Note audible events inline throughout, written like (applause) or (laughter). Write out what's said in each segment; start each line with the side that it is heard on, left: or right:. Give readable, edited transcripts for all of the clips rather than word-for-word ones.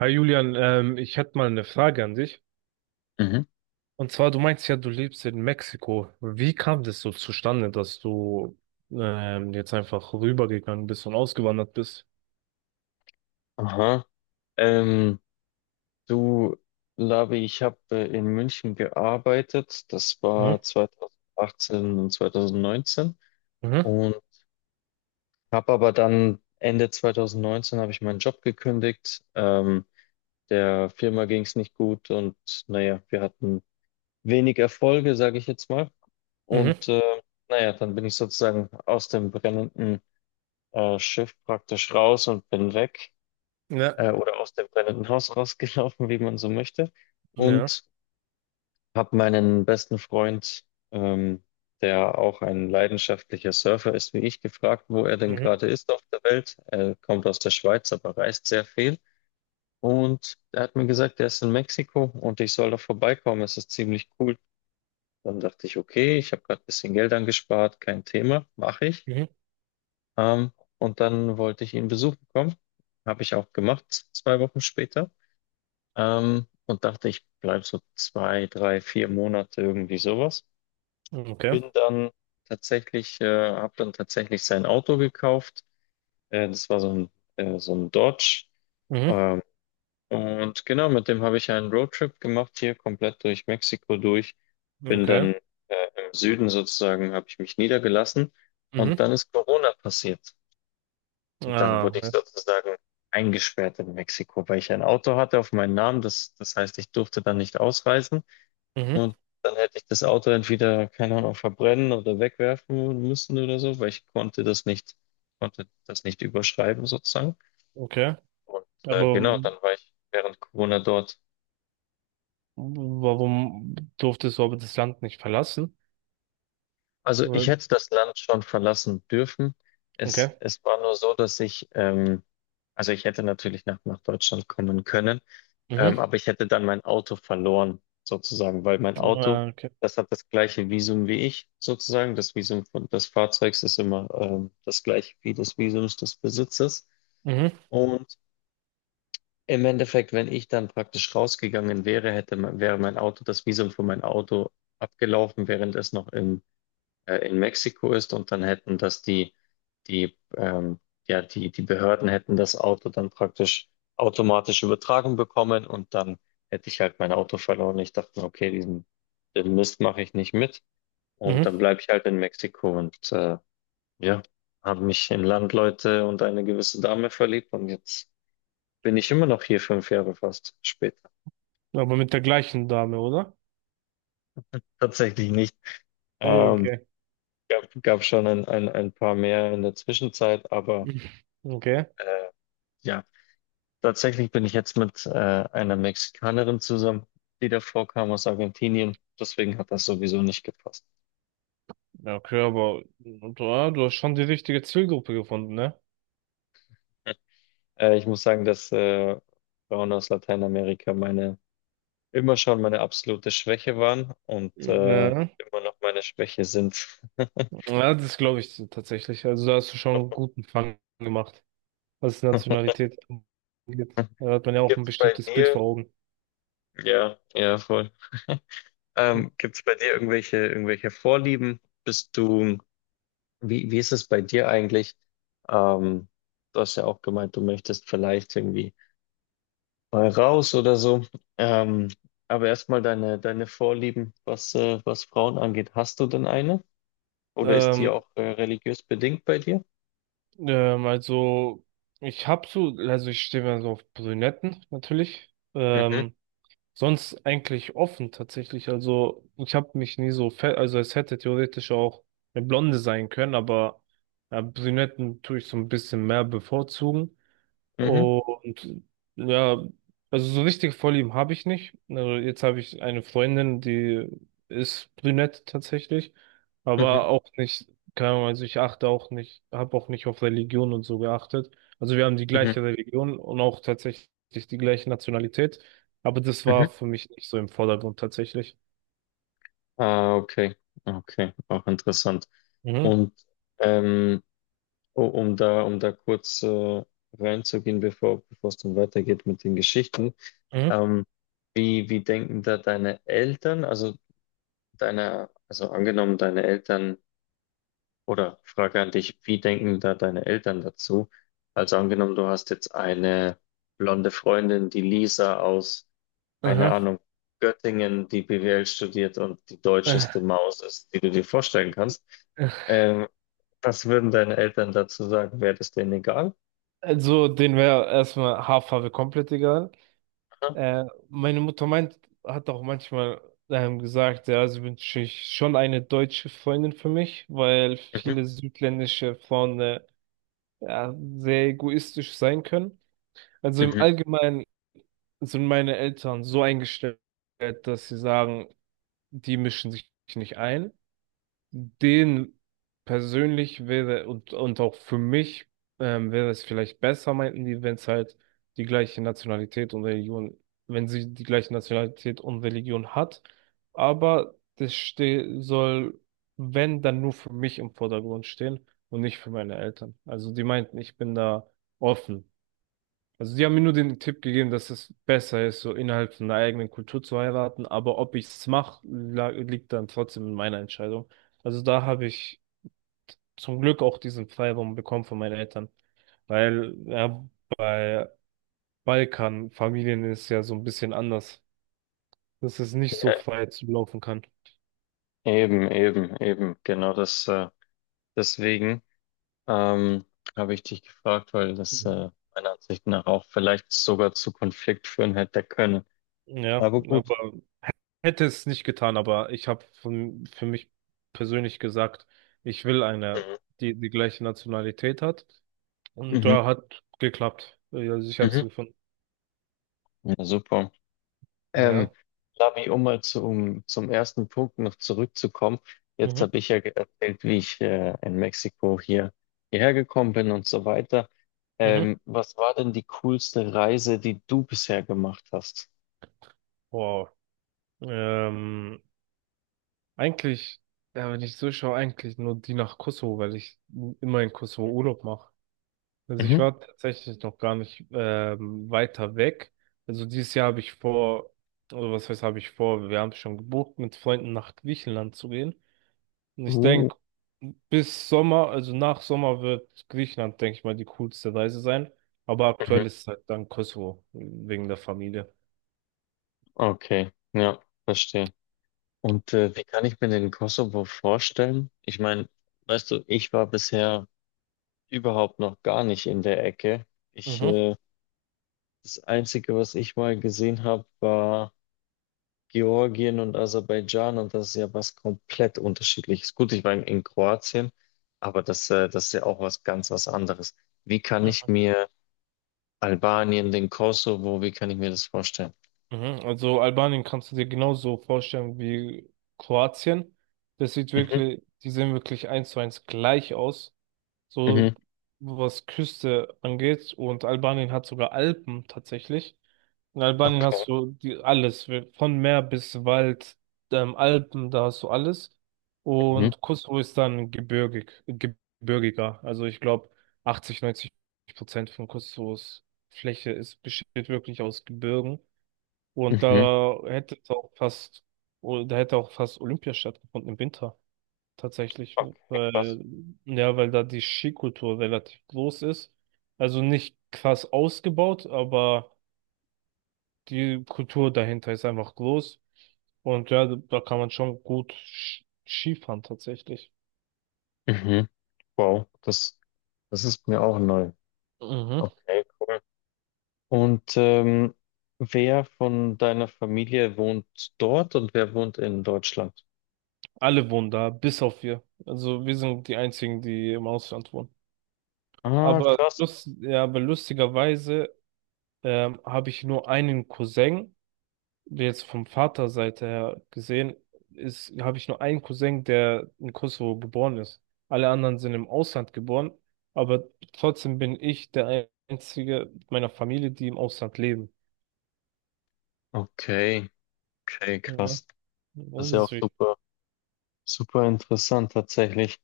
right: Hi Julian, ich hätte mal eine Frage an dich.
left: Mhm.
right: Und zwar, du meinst ja, du lebst in Mexiko. Wie kam das so zustande, dass du jetzt einfach rübergegangen bist und ausgewandert bist?
left: Aha. Ähm, du, Labi, ich habe in München gearbeitet. Das
right: Mhm.
left: war 2018 und 2019.
right: Mhm.
left: Und habe aber dann Ende 2019 habe ich meinen Job gekündigt. Der Firma ging es nicht gut und naja, wir hatten wenig Erfolge, sage ich jetzt mal.
right: Mhm.
left: Und äh, naja, dann bin ich sozusagen aus dem brennenden Schiff praktisch raus und bin weg.
right: Ja.
left: Oder aus dem brennenden Haus rausgelaufen, wie man so möchte.
right: Ja.
left: Und habe meinen besten Freund, ähm, der auch ein leidenschaftlicher Surfer ist wie ich, gefragt, wo er denn
right: Mhm.
left: gerade ist auf der Welt. Er kommt aus der Schweiz, aber reist sehr viel. Und er hat mir gesagt, er ist in Mexiko und ich soll da vorbeikommen. Es ist ziemlich cool. Dann dachte ich, okay, ich habe gerade ein bisschen Geld angespart, kein Thema, mache ich.
right: Mhm.
left: Ähm, und dann wollte ich ihn besuchen kommen. Habe ich auch gemacht, 2 Wochen später. Und dachte, ich bleibe so zwei, drei, vier Monate, irgendwie sowas.
right: Okay.
left: Bin dann Habe dann tatsächlich sein Auto gekauft. Das war so ein Dodge.
right: Mhm.
left: Ähm, und genau, mit dem habe ich einen Roadtrip gemacht, hier komplett durch Mexiko durch. Bin
right: Okay.
left: dann äh, im Süden sozusagen, habe ich mich niedergelassen. Und
right: Mhm.
left: dann ist Corona passiert. Und dann
right: Ah,
left: wurde ich
right: ja.
left: sozusagen eingesperrt in Mexiko, weil ich ein Auto hatte auf meinen Namen. Das heißt, ich durfte dann nicht ausreisen.
right: Mhm.
left: Und dann hätte ich das Auto entweder, keine Ahnung, verbrennen oder wegwerfen müssen oder so, weil ich konnte das nicht überschreiben sozusagen.
right: Okay. Aber
left: Genau, dann war ich während Corona dort.
right: warum durftest du aber das Land nicht verlassen?
left: Also ich
right: Weil-
left: hätte das Land schon verlassen dürfen. Es,
right: Okay.
left: es war nur so, dass ich, also ich hätte natürlich nach Deutschland kommen können,
right: Mhm.
left: aber ich hätte dann mein Auto verloren, sozusagen, weil mein Auto,
right: Ah, okay.
left: das hat das gleiche Visum wie ich, sozusagen. Das Visum von, des Fahrzeugs ist immer, das gleiche wie das Visums des Besitzers.
right: Mhm.
left: Und im Endeffekt, wenn ich dann praktisch rausgegangen wäre, wäre mein Auto, das Visum für mein Auto abgelaufen, während es noch im in Mexiko ist, und dann hätten das die, ähm, die Behörden hätten das Auto dann praktisch automatisch übertragen bekommen und dann hätte ich halt mein Auto verloren. Ich dachte mir, okay, den Mist mache ich nicht mit, und
right: Mhm.
left: dann bleibe ich halt in Mexiko ja, habe mich in Landleute und eine gewisse Dame verliebt, und jetzt bin ich immer noch hier, 5 Jahre fast später.
right: Aber mit der gleichen Dame, oder?
left: Tatsächlich nicht. Ähm,
right: Okay.
left: gab schon ein paar mehr in der Zwischenzeit, aber
right: Okay.
left: äh, ja. Tatsächlich bin ich jetzt mit einer Mexikanerin zusammen, die davor kam aus Argentinien. Deswegen hat das sowieso nicht gepasst.
right: Ja, okay, aber ja, du hast schon die richtige Zielgruppe gefunden, ne?
left: (laughs) Ich muss sagen, dass Frauen aus Lateinamerika meine immer schon meine absolute Schwäche waren
right: Ja,
left: immer noch meine Schwäche sind.
right: ja, das glaube ich tatsächlich. Also da hast du schon einen guten Fang gemacht, was Nationalität angeht.
left: (laughs)
right: Da hat man ja auch ein
left: Gibt's bei
right: bestimmtes Bild
left: dir?
right: vor Augen.
left: Ja, ja, voll. (laughs) Gibt's bei dir irgendwelche Vorlieben? Bist du Wie, wie ist es bei dir eigentlich? Ähm, Du hast ja auch gemeint, du möchtest vielleicht irgendwie mal raus oder so. Ähm, aber erstmal deine Vorlieben, was, was Frauen angeht. Hast du denn eine? Oder ist die
right: Ähm,
left: auch religiös bedingt bei dir?
right: also ich habe so, also ich stehe mir so auf Brünetten natürlich.
left: Mhm,
right: Sonst eigentlich offen tatsächlich. Also ich habe mich nie so fett, also es hätte theoretisch auch eine Blonde sein können, aber Brünetten tue ich so ein bisschen mehr bevorzugen.
left: mhm,
right: Und ja, also so richtige Vorlieben habe ich nicht. Also jetzt habe ich eine Freundin, die ist brünett tatsächlich,
left: mhm,
right: aber auch nicht, keine Ahnung, also ich achte auch nicht, habe auch nicht auf Religion und so geachtet. Also wir haben die
left: mhm,
right: gleiche Religion und auch tatsächlich die gleiche Nationalität, aber das
left: mhm.
right: war für mich nicht so im Vordergrund tatsächlich.
left: Ah, okay, okay, auch interessant.
right: Mhm.
left: Und ähm, Oh, um da kurz reinzugehen, bevor es dann weitergeht mit den Geschichten.
right: Mhm.
left: Ähm, wie denken da deine Eltern, also angenommen deine Eltern, oder Frage an dich, wie denken da deine Eltern dazu? Also angenommen, du hast jetzt eine blonde Freundin, die Lisa aus, keine
right: Aha.
left: Ahnung, Göttingen, die BWL studiert und die deutscheste
right: (laughs)
left: Maus ist, die du dir vorstellen kannst. Ähm, Was würden deine Eltern dazu sagen? Wäre das denen egal?
right: Also, den wäre erstmal Haarfarbe komplett egal. Äh, meine Mutter meint, hat auch manchmal gesagt, ja, sie wünsche ich schon eine deutsche Freundin für mich, weil
left: Mhm,
right: viele südländische Frauen ja, sehr egoistisch sein können. Also im
left: mhm.
right: Allgemeinen sind meine Eltern so eingestellt, dass sie sagen, die mischen sich nicht ein. Den persönlich wäre und auch für mich wäre es vielleicht besser, meinten die, wenn es halt die gleiche Nationalität und Religion, wenn sie die gleiche Nationalität und Religion hat. Aber das ste soll, wenn, dann nur für mich im Vordergrund stehen und nicht für meine Eltern. Also die meinten, ich bin da offen. Also sie haben mir nur den Tipp gegeben, dass es besser ist, so innerhalb von der eigenen Kultur zu heiraten, aber ob ich es mache, liegt dann trotzdem in meiner Entscheidung. Also da habe ich zum Glück auch diesen Freiraum bekommen von meinen Eltern, weil ja, bei Balkanfamilien ist es ja so ein bisschen anders, dass es nicht so
left: Ja,
right: frei zu laufen kann.
left: eben. Genau das, deswegen ähm, habe ich dich gefragt, weil das
right: Mhm.
left: meiner Ansicht nach auch vielleicht sogar zu Konflikt führen hätte können.
right: Ja,
left: Aber gut.
right: aber hätte es nicht getan, aber ich habe von- für mich persönlich gesagt, ich will eine,
left: Mhm,
right: die die gleiche Nationalität hat. Und
left: mhm,
right: da hat geklappt. Ja, also ich habe
left: mhm.
right: sie gefunden.
left: Ja, super. Ähm,
right: Naja.
left: Lavi, um mal zu, um, zum ersten Punkt noch zurückzukommen. Jetzt
right: Mhm.
left: habe ich ja erzählt, wie ich in Mexiko hierher gekommen bin und so weiter.
right: Mhm.
left: Was war denn die coolste Reise, die du bisher gemacht hast?
right: Wow. Ähm, eigentlich, ja, wenn ich so schaue, eigentlich nur die nach Kosovo, weil ich immer in Kosovo Urlaub mache. Also ich war tatsächlich noch gar nicht weiter weg. Also dieses Jahr habe ich vor, oder was heißt, habe ich vor, wir haben schon gebucht, mit Freunden nach Griechenland zu gehen. Und ich
left: Uh,
right: denke, bis Sommer, also nach Sommer wird Griechenland, denke ich mal, die coolste Reise sein. Aber
left: Mhm.
right: aktuell ist es halt dann Kosovo, wegen der Familie.
left: Okay, ja, verstehe. Und wie kann ich mir den Kosovo vorstellen? Ich meine, weißt du, ich war bisher überhaupt noch gar nicht in der Ecke. Ich,
right: Mhm,
left: äh, Das Einzige, was ich mal gesehen habe, war Georgien und Aserbaidschan, und das ist ja was komplett unterschiedliches. Gut, ich war in Kroatien, aber das ist ja auch was ganz was anderes. Wie kann ich
right: mhm,
left: mir Albanien, den Kosovo, wie kann ich mir das vorstellen?
right: mhm. Also Albanien kannst du dir genauso vorstellen wie Kroatien. Das sieht
left: Mhm,
right: wirklich, die sehen wirklich eins zu eins gleich aus, so
left: mhm,
right: was Küste angeht. Und Albanien hat sogar Alpen tatsächlich. In Albanien
left: okay,
right: hast du die, alles, wir- von Meer bis Wald, Alpen, da hast du alles.
left: mhm,
right: Und Kosovo ist dann gebirgig, gebirgiger. Also ich glaube, 80-90% von Kosovos Fläche ist, besteht wirklich aus Gebirgen. Und
left: mhm.
right: da hätte es auch fast, oh, da hätte auch fast Olympia stattgefunden im Winter tatsächlich,
left: Okay, krass.
right: weil, ja, weil da die Skikultur relativ groß ist. Also nicht krass ausgebaut, aber die Kultur dahinter ist einfach groß. Und ja, da kann man schon gut Skifahren tatsächlich.
left: Mhm. Wow, das ist mir auch neu.
right: Mhm.
left: Okay, cool. Und ähm, Wer von deiner Familie wohnt dort und wer wohnt in Deutschland?
right: Alle wohnen da, bis auf wir. Also wir sind die einzigen, die im Ausland wohnen.
left: Ah,
right: Aber,
left: krass.
right: ja, aber lustigerweise habe ich nur einen Cousin. Jetzt vom Vaterseite her gesehen, ist, habe ich nur einen Cousin, der in Kosovo geboren ist. Alle anderen sind im Ausland geboren, aber trotzdem bin ich der einzige meiner Familie, die im Ausland leben.
left: Okay, okay,
right: Ja,
left: krass. Das ist
right: das
left: ja auch
right: ist wichtig.
left: super, super interessant tatsächlich.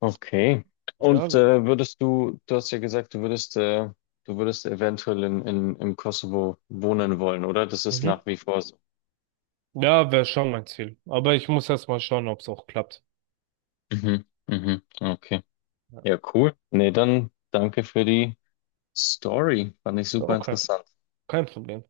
left: Okay.
right: Ja,
left: Und
right: gut.
left: du hast ja gesagt, du würdest eventuell im Kosovo wohnen wollen, oder? Das ist
right: Mhm.
left: nach wie vor so.
right: Ja, wäre schon mein Ziel. Aber ich muss erst mal schauen, ob es auch klappt.
left: Mhm, mhm, okay.
right: Ja,
left: Ja, cool. Nee, dann danke für die Story. Fand ich super
right: auch kein,
left: interessant.
right: kein Problem.